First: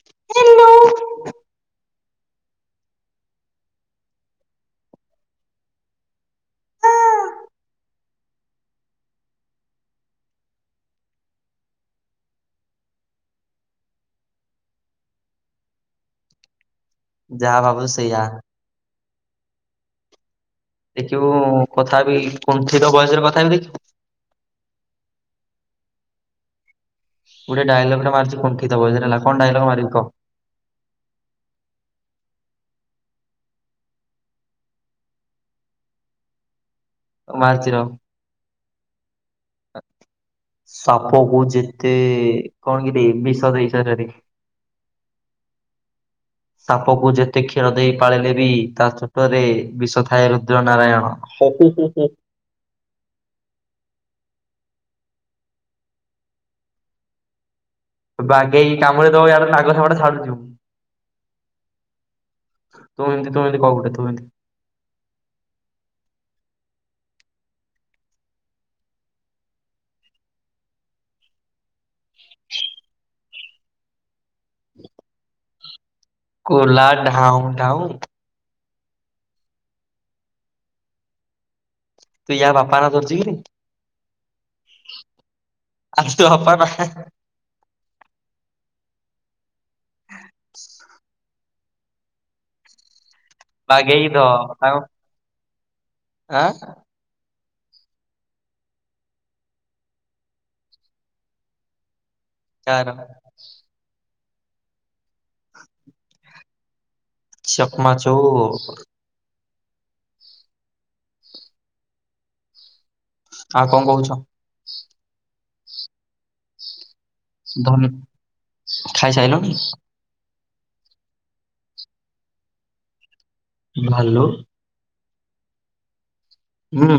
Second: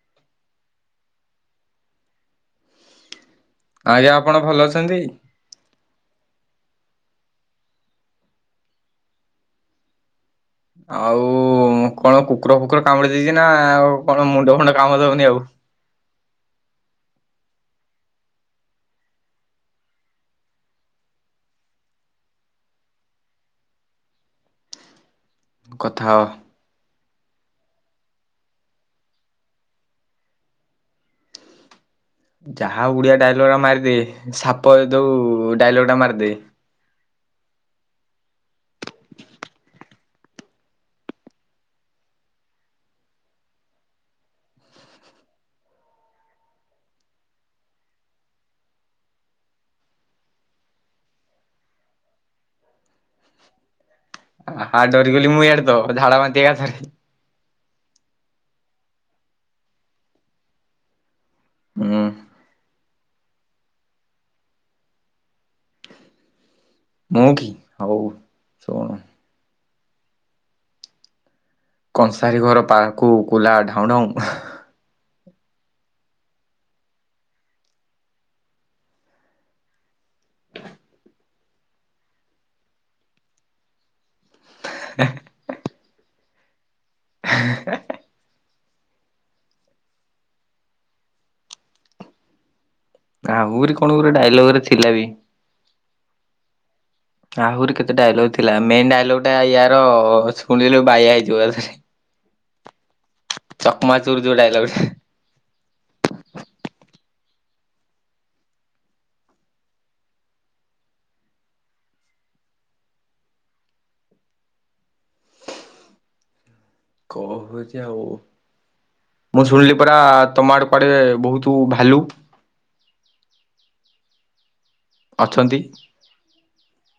ଦେଲୁ ଆଜ୍ଞା ଆପଣ ଭଲ ଅଛନ୍ତି? ଆଉ କଣ କୁକୁର ଫୁକୁର କାମୁଡି ଦେଇଛି ନା ଆ ଆଉ କଣ ମୁଣ୍ଡ ଫୁଣ୍ଡ କାମ ଦଉନି ଆଉ। ଯା ଭାବୁଚୁ ସେୟା। ଦେଖିବୁ କଥା ହେବି କୁଣ୍ଠିତ ଭଏସରେ କଥା ହେବି ଦେଖିବୁ। କଥା ହଅ। ଗୋଟେ ଡାଏଲଗଟେ ମାରୁଛି କୁଣ୍ଠିତ ଭଏସ୍ ରେ ହେଲା କଣ ଡାଏଲଗ ମାରିବି କହ। ଯାହା ହଉ ଓଡିଆ ଡାଇଲଗ ଟା ମାରିଦେ ସାପ ଦଉ ଡାଇଲଗଟା ମାରିଦେ। ମାର୍ଚର। ସାପ କୁ ଯେତେ କଣ କିରେ ବିଷ ଦେଇ ସରି ସରି ସାପ କୁ ଯେତେ କ୍ଷୀର ଦେଇ ପାଳିଲେ ବି ତା ଚୋଟରେ ବିଷ ଥାଏ ରୁଦ୍ର ନାରାୟଣ ହୁ ହୁ ହୁ ହୁ। ହାଁ ଡରିଗଲି ମୁଇଁ ୟାଡେତ ଝାଡ଼ା ବାନ୍ତି ଏକାଥରେ। ବାଗେଇକି କାମୁଡିଦବ ୟାଡେ ନାଗସାପ ଟା ଛାଡୁଚୁ। ହୁଁଉଁ। ତୁ ଏମତି ତୁ ଏମତି କୋଉ ଗୋଟେ ତୁ ଏମତି। ହୁଁ କି ହଉ ଶୁଣ। କଂସାରୀ ଘର ପାହାକୁ କୁଲା ଢାଉଁ ଢାଉ ହେଁ କୁଲା ଢାଉଁ ଢାଉଁ। ତୁ ୟା ବାପା ନା ଧରୁଚୁ କିରେ [inaudible] ଆବେ ତୋ ଅପା ପା ହେଁ। ହେ ହେ ହ [inaudible] ଆହୁରି କଣ ବାଗେଇକି ଗୋଟେ ଧ ଡାଇଲଗ ରେ ତାଙ୍କ ଥିଲା ବି? ଆଁ ଆହୁରି କେତେ ଡାଇଲଗ ଥିଲା ମେନ୍ ଡାଇଲଗଟା ୟାର ଶୁଣିଲୁ ବାୟା ହେଇଯିବୁ ଏକାଥେରେ। କାର ଚକମା ତୁ ଯୋଉ ଡାଇଲଗ୍ ଟା ଚକମା ଚୁର୍। ଆଉ କଣ କହୁଚ? କଁ ଧନ ହଉଚି ଆଉ ମୁଁ ଖାଇସାଇଲଣି? ଶୁଣିଲି ପରା ତମ ଆଡେ କୁଆଡେ ବହୁତୁ ଭାଲୁ। ଭାଲୁ ଅଛନ୍ତି ହୁଁ।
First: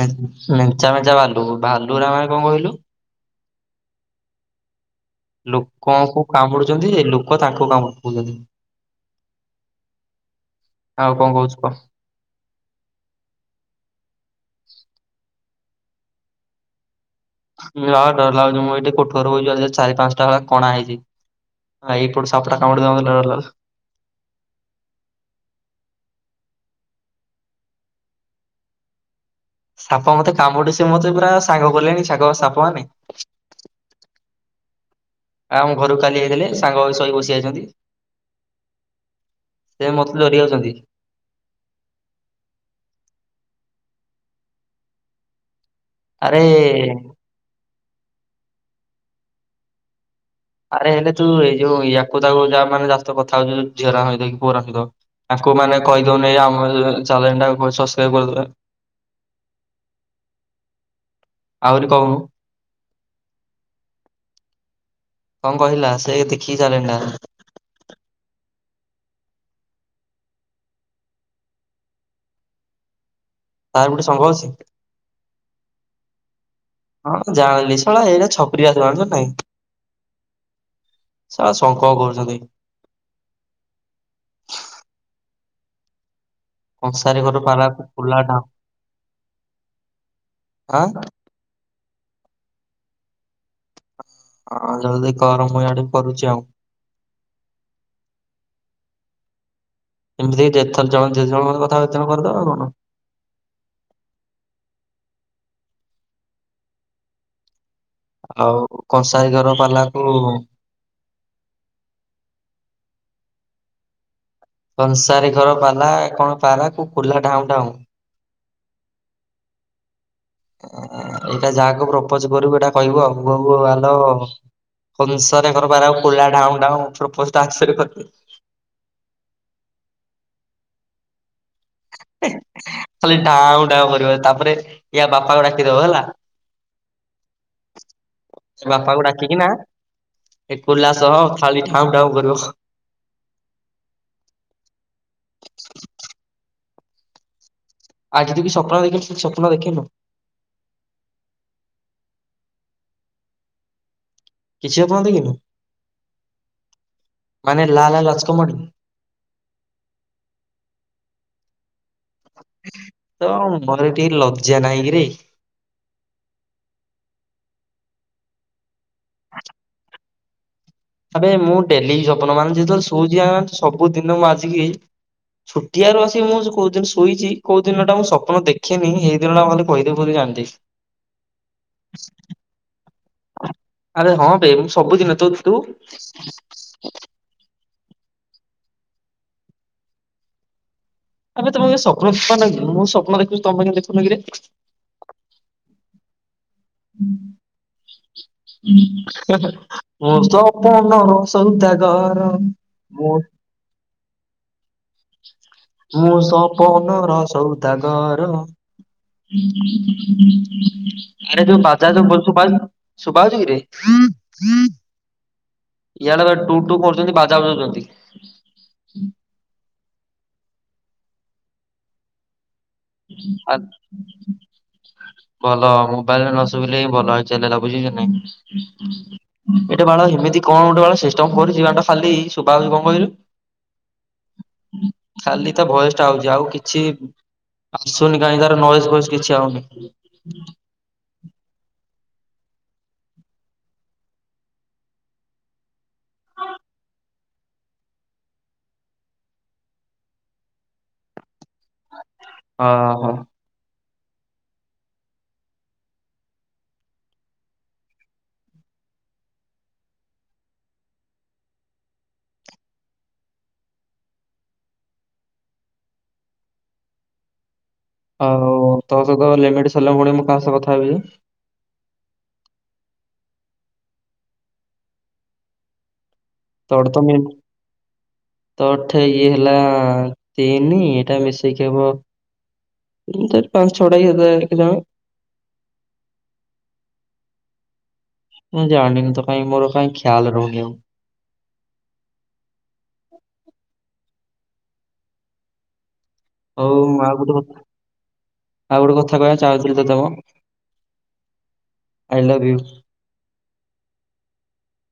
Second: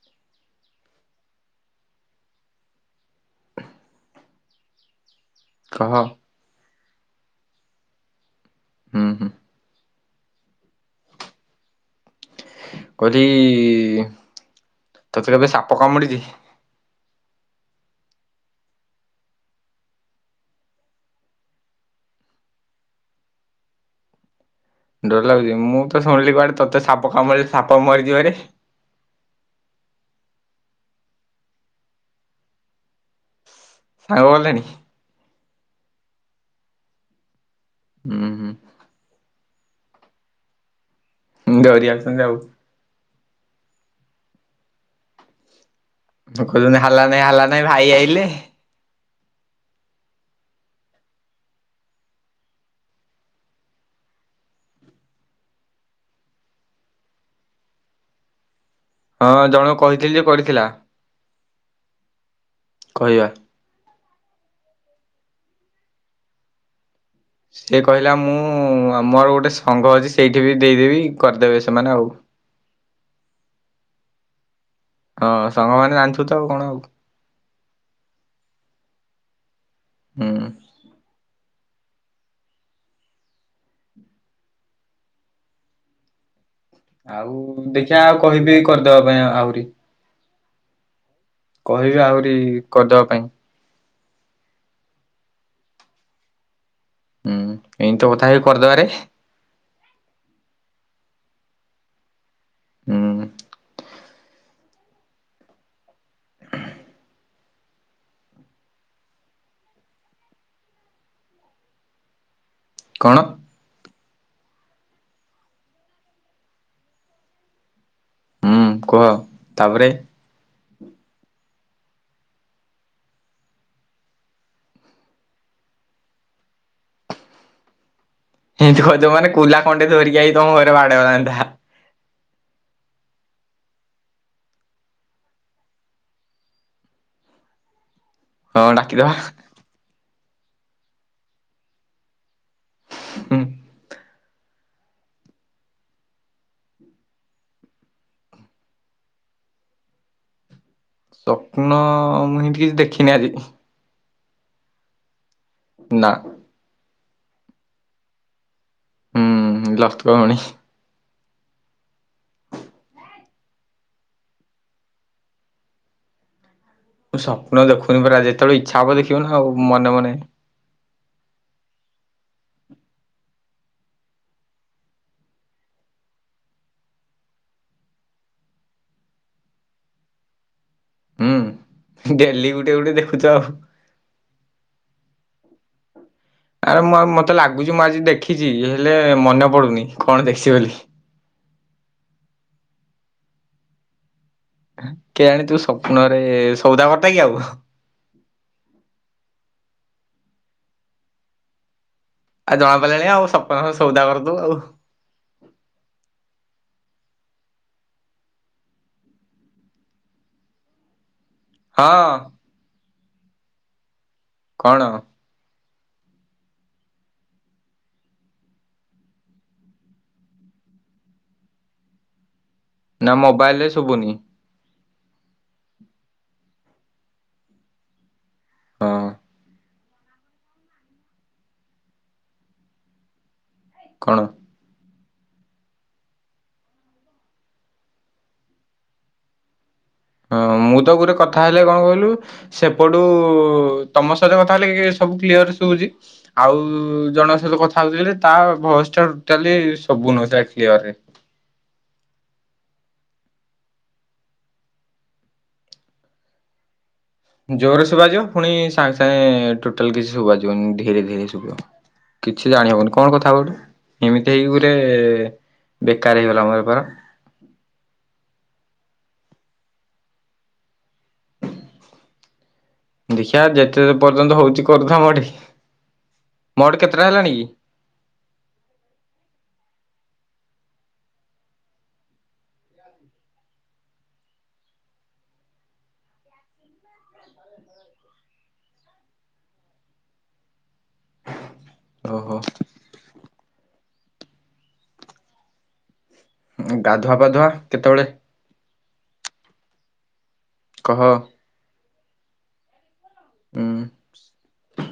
ମେଁ ମେଞ୍ଚା ମେଞ୍ଚା ଭାଲୁ ଭାଲୁ ଗୁରା ମାନେ କଣ କହିଲୁ? କହ। ଲୋକଙ୍କୁ କାମୁଡୁ ଜଦିଯେ ଲୋକ ତାଙ୍କୁ କାମୁଡ଼ିପଉଚନ୍ତି। ହୁଁ ହୁଁ। ଆଉ କଣ କହୁଚୁ କହ। କହିଲି ତତେ କେବେ ସାପ ପ କାମୁଡ଼ିଚି? ନା ଡର ଲାଗୁଚି ମୁଁ ଏଠି କୋଠ ଘରେ ବଇଚି ଆ ଦେହରେ ଚାରି ପାଞ୍ଚଟା ଭଳିଆ କଣା ହେଇଛି ଆଁ ଏଇପଟୁ ସାପଟା କାମୁଡି ଦବ ମତେ ଡର ଲାଗୁଚି। ଡର ଲାଗୁଚି ମୁଁ ତ ଶୁଣିଲି କୁଆଡେ ତୋତେ ସାପ କାମୁଡ଼ିଲେ ସାପ ମରିଯିବରେ। ସାପ ମତେ କାମୁଡି ସେ ମତେ ପୁରା ସାଙ୍ଗ କଲେଣି ସାଗ ସାପ ମାନେ। ସାଙ୍ଗ କଲେଣି? ଆମ ଘରକୁ କାଲି ଆଇଥିଲେ ସାଙ୍ଗ ହୋଇ ଶୋଇ ବସି ଯାଇଚନ୍ତି। ହୁଁ ହୁଁ। ସେ ମତେ ଡରି ଯାଉଚନ୍ତି। ଡ଼ରି ଆଉଚନ୍ତି ଯାଉ। ଆରେ ମୁଁ କହିଲିନା ହାଲା ନାଇ ହାଲା ନାଇ ଭାଇ ଆଇ ଲେ ଆରେ ହେଲେ ତୁ ଏଇ ଯୋଉ ୟାକୁ ତାକୁ ଯା ମାନେ ଯା ସହିତ କଥା ହଉଛୁ ଝିଅରାଙ୍କ ସହିତ କି ପୁଅରାଙ୍କ ସହିତ ତାକୁ ମାନେ କହିଦଉନୁ ଏଇ ଚାଲେନ୍ ଟାକୁ ସସ୍କ୍ରାଇବି କରିଦେବେ। ହଁ ଜଣକୁ କହିଥିଲି ଯେ କରିଥିଲା। ଆହୁରି କହୁ କହିବା। କଣ କହିଲା ସେ ଦେଖିକି ଚାଲେଣି ଟା ସେ କହିଲା ମୁଁ ମୋର ଗୋଟେ ସଂଙ୍ଘ ଅଛି ସେଇଠି ବି ଦେଇଦେବି କରିଦେବେ ସେମାନେ ଆଉ। ତାର ଗୋଟେ ସଂଙ୍ଘ ଅଛି। ହଁ ସାଙ୍ଗମାନେ ଜାଣିଥୁ ତ ଆଉ କଣ ଆଉ ସଳା ଏଇଟା ଛପ୍ରି ଜଣିଛ ନାଇଁ ହୁଁ। ଆ ଶଙ୍ଖ କରୁଛନ୍ତି। କଂସାରୀ ଆଉ ଘର ପାରା ଦେଖିଆ ଫୁଲା ଆଉ ଢା କହିବି କରିଦବା ପାଇଁ ଆହୁରି। ଆଁ। କହିବି ଆହୁରି କରିଦବା ପାଇଁ। ହଁ ଜଲଦି କରେ ମୁଁ ଆଡେ କରୁଚି ଆଉ। ହୁଁ ଏମି ତ କଥା ହେଇ କରିଦବାରେ। ଏମିତିକି ଯେଥର ଜଣେ ଯେଜଣ ଙ୍କ ସହିତ କଥା ହବା କର୍ କରିଦବା ଆଉ କଣ? ହୁଁ ଆଉ କଂସାଇ ଘର ପାଲାକୁ କଣ? ସଂସାରୀ ଘର ପାଲା କଣ ପାରା କୁ କୂଲା ଢାଉଁ ଢ଼ାଉଁ ହୁଁ କୁହ ତାପରେ ଏଇଟା ଯାହାକୁ ପ୍ରପୋଜ କରିବୁ ଏଇଟା କହିବୁ ଆଉବ ଆଲୋ ସଂସାରୀ ଘର ପାରା କୁ କୂଲା ଢାଉଁ ଢାଉଁ ପ୍ରପୋଜ ଟା ଆକ୍ସେପ୍ଟ ଏମିତି କହିଦେବୁ ମାନେ କୁଲା ଖଣ୍ଡେ ଧରିକି ଆସି ତମ ଘରେ ବାଡେଇବ ଜଣିଥା। ଖାଲି ଢାଉଁ ଢାଉଁ କରିବ ତାପରେ ୟା ବାପାକୁ ଡାକିଦବ ହେଲା। ହଁ ସେ ବାପାକୁ ଡାକିଦବା ଡାକିକି ନା ଏ କୁଲା ସହ ଖାଲି ଢାଉ ଢାଉ କରିବ। ହୁଁ। ଆଜି ଯୁ କି ସ୍ୱପ୍ନ ଦେଖିଚୁ ସେ ସ୍ୱପ୍ନ ଦେଖେନୁ? ସ୍ୱପ୍ନ ମୁଁ ହିତି କିଛି ଦେଖିନି ଆଜି। କିଛି ଅପଣନ୍ ଦେଖିନୁ। ନା। ମାନେ ଲା ଲା ଲଚକମଣି। ହୁଁ ଲତକ ମଣି। ତ ମନରେ ଟିକେ ଲଜ୍ଜା ନହିଁ କିରେ। ସ୍ୱପ୍ନ ଦେଖୁନି ପରା ଯେତେବେଳେ ଇଚ୍ଛା ହବ ଦେଖିବ ନା ଆଉ ମନେ ମନେ ଏବେ ମୁଁ ଡେଲି ସ୍ୱପ୍ନ ମାନେ ଯେତେବେଳେ ଶୋଉଛି ସବୁଦିନ ମୁଁ ଆଜିକି ଛୁଟିଆରୁ ଆସିକି ମୁଁ କୋଉ ଦିନ ଶୋଇଛି କୋଉ ଦିନ ଟା ମୁଁ ସ୍ୱପ୍ନ ଦେଖିନି ହେଇ ଦିନ ଟି କେ କହିଦେବି ବୋଲି ଜାଣିଦେବି। ହୁଁ ଡେଲି ଗୁଟେ ଗୁଟେ ଦେଖ ଆରେ ହଁ ବେ ମୁଁ ସବୁଦିନ ତୁ? ତୁ? ଆରେ ମତେ ଲାଗୁ ଲାଗୁଛି ମୁଁ ଆଜି ଦେଖିଛି ହେଲେ ମନେ ପଡୁନି କଣ ଦେଖିଛି ବୋଲି। ଆମେ ତମେ ସ୍ୱପ୍ନ ମୁଁ ସପ୍ନ ଦେଖୁଛି ତମେ କେମିତି ଦେଖୁନ କିରେ? କେ ଆଣି ତୁ ସ୍ୱପ୍ନରେ ସଉଦାଗର ଟା କି ଆଉ। ମ ସପନର ସଉଦା ଆଉ ଜଣା ପଡ଼ିଲଣି ଆଉ ସପ୍ନ ର ସଉଦାଗର ତୁ ଆଉ। ମୁଁ ସ ପନ ର ସଉଦାଗାର। ଆରେ ଯୋ ବାଜା ହଁ ବଲଛୁ ବା। ସୁଭାହୋଉଚି କିରେ। କଣ? ଇା ଲ ଟୁ ଟୁ କରୁଛନ୍ତି ବାଜା ବଜଉଛନ୍ତି। ନା ମୋବାଇଲ ଆ ରେ ଶୁଭୁନି। ଭଲ ମୋବାଇଲରେ ନ ଶୁଭିଲେ ହିଁ ଭଲ ଚାଲେଇଲା ବୁଝଛ ନାଇଁ। ହଁ [inaudible] ଏଟେ ବାଳ ଏମିତି କଣ ଗୋଟେ ବାଳ ସିଷ୍ଟମ କରୁଛି ଗଟା ଖାଲି ଶବାଛି କଣ କହିଲୁ? କଣ? ଖାଲି ତ ଭଏସ ଟା ହଉଛି ଆଉ କିଛି ଆସୁନି କାହିଁ ତାର ନଏଜ ଫ କିଛି ଆଉନି। ହଁ ମୁଁ ତ ଗୋରେ କଥା ହେଲେ କଣ କହିଲୁ ସେପଟୁ ତମ ସହିତ କଥା ହେଲେ ସବୁ କ୍ଲିୟର ଶଉଛି ଆଉ ଜଣଙ୍କ ସହିତ କଥା ହଉଥିଲେ ତା ବ୍ୟବସ୍ ଟୋଟାଲି ସବୁ ନଥିଲା କ୍ଳିଅରରେ। ହଁ ହଁ। ଜୋରରେ ଶୁଭାଯିବ ପୁଣି ସାଙ୍ଗେ ସାଙ୍ଗେ ଆଉ ତୋ ସ ଲେମଲ ଭଳିଆ ମୁଁ କାହା ସହ କଥା ହେବି ଯେ। ଦେଖିଆ ଯେତେ ପର୍ଯ୍ୟନ୍ତ ହଉଛି କରୁଥା ବଢି। ତୋର ତ ମି ତୋର ତ ଠେଇ ଏ ହେଲା ତିନି ଏଇଟା ମିଶେଇକି ହବ ପାଞ୍ଚ ଛଅଟା [unintelligible] ମୁଁ ଜାଣିନି ତ କାଇହିଁ ମୋର କାଇଁ ଖ୍ୟାଲ୍ ରହୁନି ଆଉ। ଓ ହୋ। ହଉ ମୁଁ ଆଉ ଗାଧୁଆ ଗୋଟେ ପାଧୁଆ କଥା କେତେବେଳେ? ଆଉ ଗୋଟେ କଥା କହିବା ଚାହୁଁଥିଲ ତତେ ମ। କହ। I love you.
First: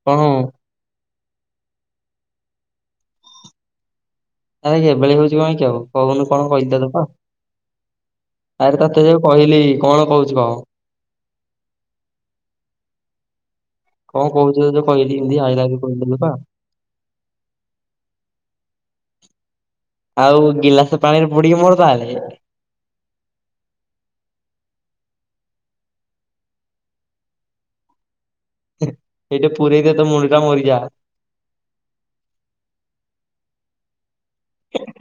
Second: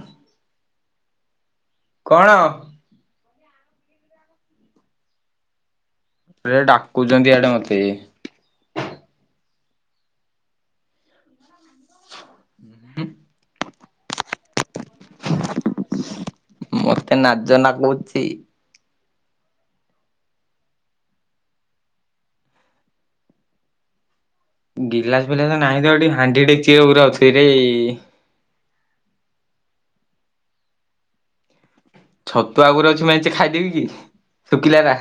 କଣ ହୁଁ? କଣ? ଆରେ ଏବେଳି ହଉଛି କହିଁ କିି ଆଉ କହୁନୁ କଣ ରେ କହିଥିଲୁପା ଡାକୁଛନ୍ତି ଇଆଡେ ମତେ ଦେବ ଆରେ ତତେ ଯଉ କହିଲି। କଣ କହୁଛୁ କହ? ହୁଁ। କଣ କହୁ କହିଲି ଏମତି ଆଇ ଲଭ୍ ୟୁ କହିଥିଲୁ ପା। ମତେ ନାଜ ନାଗୁଛି। ଆଉ ଗିଲାସ ପାଣିରେ ବୁଡିକି ମର ତାହଲେ। ଗିଲାସ ଫିଲାସ ନାହିଁ ତ ଏଠି ହାଣ୍ଡି ଡେକଚି ଗୁରା ଅଛି ରେ। ଏଇଟା ପୁରେଇ ଦେ ତୋ ମୁଣ୍ଡଟା ମରିଯା। ଛତୁ ଆଗରେ ଅଛି ମେଞ୍ଚେ ଖାଇଦେବି କି? ଶୁଖିଲାରା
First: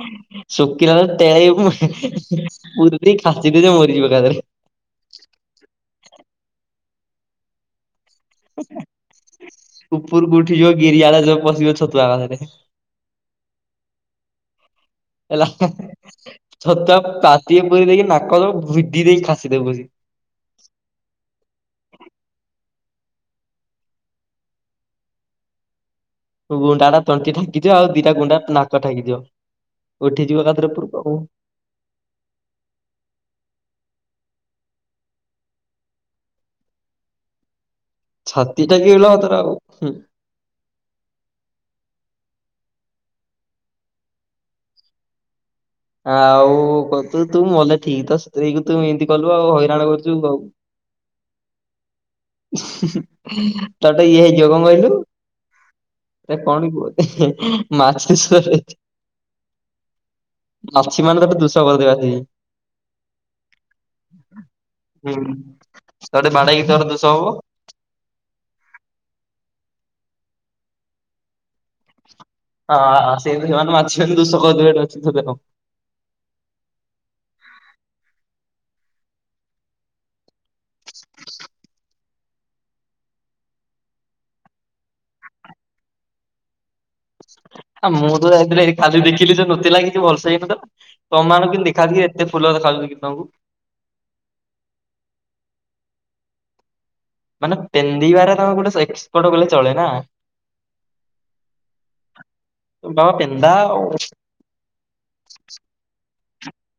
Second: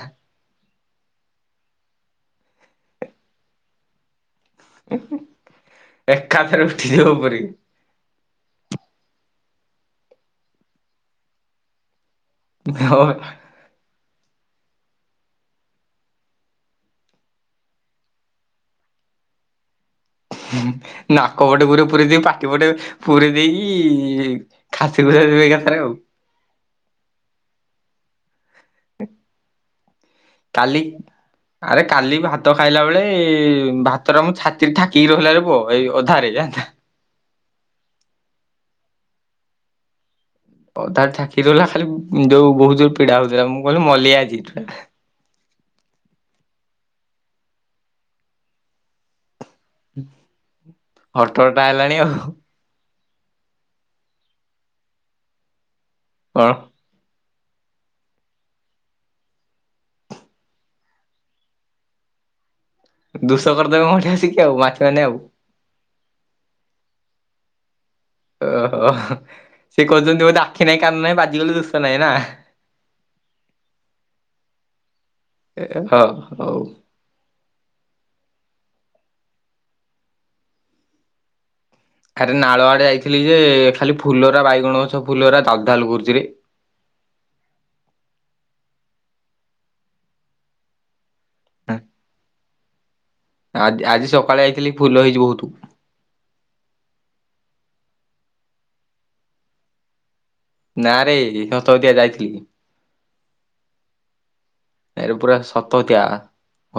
ସୁକିଲ ତ ତେଳେଇବୁ। ପୁରେଇଦେ ଖାସିବୁ ଯେ ମରିଯିବୁ ଏକାଥରେ। ଏକାଥରେ ଉଠିଯିବ ପରି। ଉପରକୁ ଉଠି ଯିବ ଗିରିଆଳ ଯଉ ପଶିଯବ ଛତୁଆ ରେ [unintelligible] ହେଲା ଛତୁଆ ପାଟି ପୁରେଇ ଦେଇକି ନାକରୁ ଭିଡି ଦେଇକି ଖାସି ଦେବୁ କସିକି। ନାକପଟେ ପୁରା ପୁରେଇ ଦେଇ ପାଟି ପଟେ ପୁରୀ ଦେଇକି ଖାସି ଖୁସି ଦବୁ ଏକଥାରେ ଆଉ। ଗୁଣ୍ଡା ଟା ତଣ୍ଟି ଠେଁକିଦିଅ ଆଉ ଦିଟା ଗୁଣ୍ଡା ନାକ ଠେଁକିଦିଅ। କାଲି ଆରେ କାଲି ଭାତ ଖାଇଲା ବେଳେ ଭା ଏଥର ମୋ ଛତି ଠାକିକି ରହିଲାର ପୁଅ ଏଇ ଅଧାରେ ଯାନ୍ତା। ଛାତି ଟା କି ହେଲେ ହ ତାରବଁ। ଅଧା ଠାକି ଗଲା ଖାଲି ଯୋଉ ବହୁତ ଜୋର ପୀଡା ହଉଥିଲା ମୁଁ କହିଲି ମଲି ଆଜି। ଆଉ କହିଲୁ ତୁ ମଲେ ଠିକ ତ ତୋ ସ୍ତ୍ରୀ କୁ ଏମତି କଲୁ ଆଉ ହଇରାଣ କରୁଛୁ ଆଉ ହଟ ହଟା ହେଲାଣି ଆଉ। ତତେ ଇଏ ହେଇଯିବ କଣ କହିଲୁ? ଏ କଣ କୁ। [unintelligible] ମାଛି ମାନେ ଦୋଷ କରିଦେବେ ଆସିକି। ଦୁସ କରିଦେବେ ମ ଏଠି ଆସିକି ଆଉ ମାଛି ମାନେ ଆଉ। ତୋଠି ବାଡ଼ହେଇକି ତୋର ଦୋଷ ସ ହବ। ଓହୋ ସିଏ କହୁଛନ୍ତି ବୋଧେ ଆାଖି ନାହିଁ କାନ ନାହିଁ ବାଜିଗଲେ ଦୋଷ ନାହିଁ ନା ହଁ ସେମତି ଯୋଉମାନେ ମାଛିମାନେ ଦୁଷ କରିଦେବେ ହଁ ହଉ। [inaudible] ଆରେ ନାଳ ଆଡେ ଯାଇଥିଲି ଯେ ଖାଲି ଫୁଲ ର ବାଇଗଣ ଗଛ ଫୁଲ ରା ଦାଲ ଦାଲୁ କରୁଛିରେ। ମୁଁ ତ ଯାଇଥିଲି ଖାଲି ଦେଖିଲି ଯେ ନଥିଲା କିଛି ଭଲସେ ହେଇନଥିଲା। ତମମାନଙ୍କୁ କିନ୍ତୁ ଦେଖାଯାଉଛି ଏତେ ଫୁଲ ଦେଖାଯାଉଛି କି ତମକୁ। ଆ ଆଜି ସକାଳେ ଯାଇଥିଲି ଫୁଲ ହେଇଛି ବହୁତ। ମାନେ ପେନ୍ଦିବାରେ ତମେ ଗୋଟେ ଏକ୍ସପଟ କହିଲେ ଚଳେ ନା? ନାରେ ସତସତିଆ ଯାଇଥିଲି। ହଁ ପେନ୍ଦା ଉ। ଆରେ ପୁରା ସତସତିଆ।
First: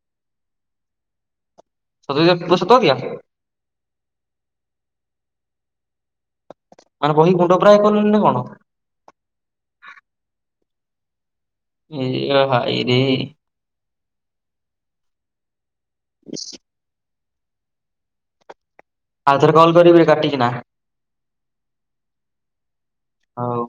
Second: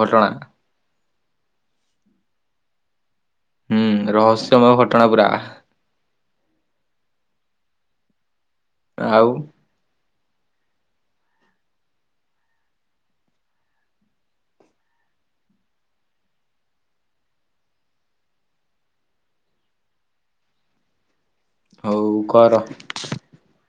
ଘଟଣା। ସତରେ କୁହ ସତ ସଟିକା ହୁଁ ରହସ୍ୟମୟ ଘଟଣା ପୁରା। ମାନେ ବହି ଗୁଣ୍ଡ ପୁରା କଲୁଣି ନା କଣ? ଆଉ। ଏ ଭାଲିଆ ଭାଇରେ। ଇସ୍ ଆଉ ଥରେ କଲ୍ କରିବି ରେ କାଟିକିନା। ହଉ କର। ହଉ।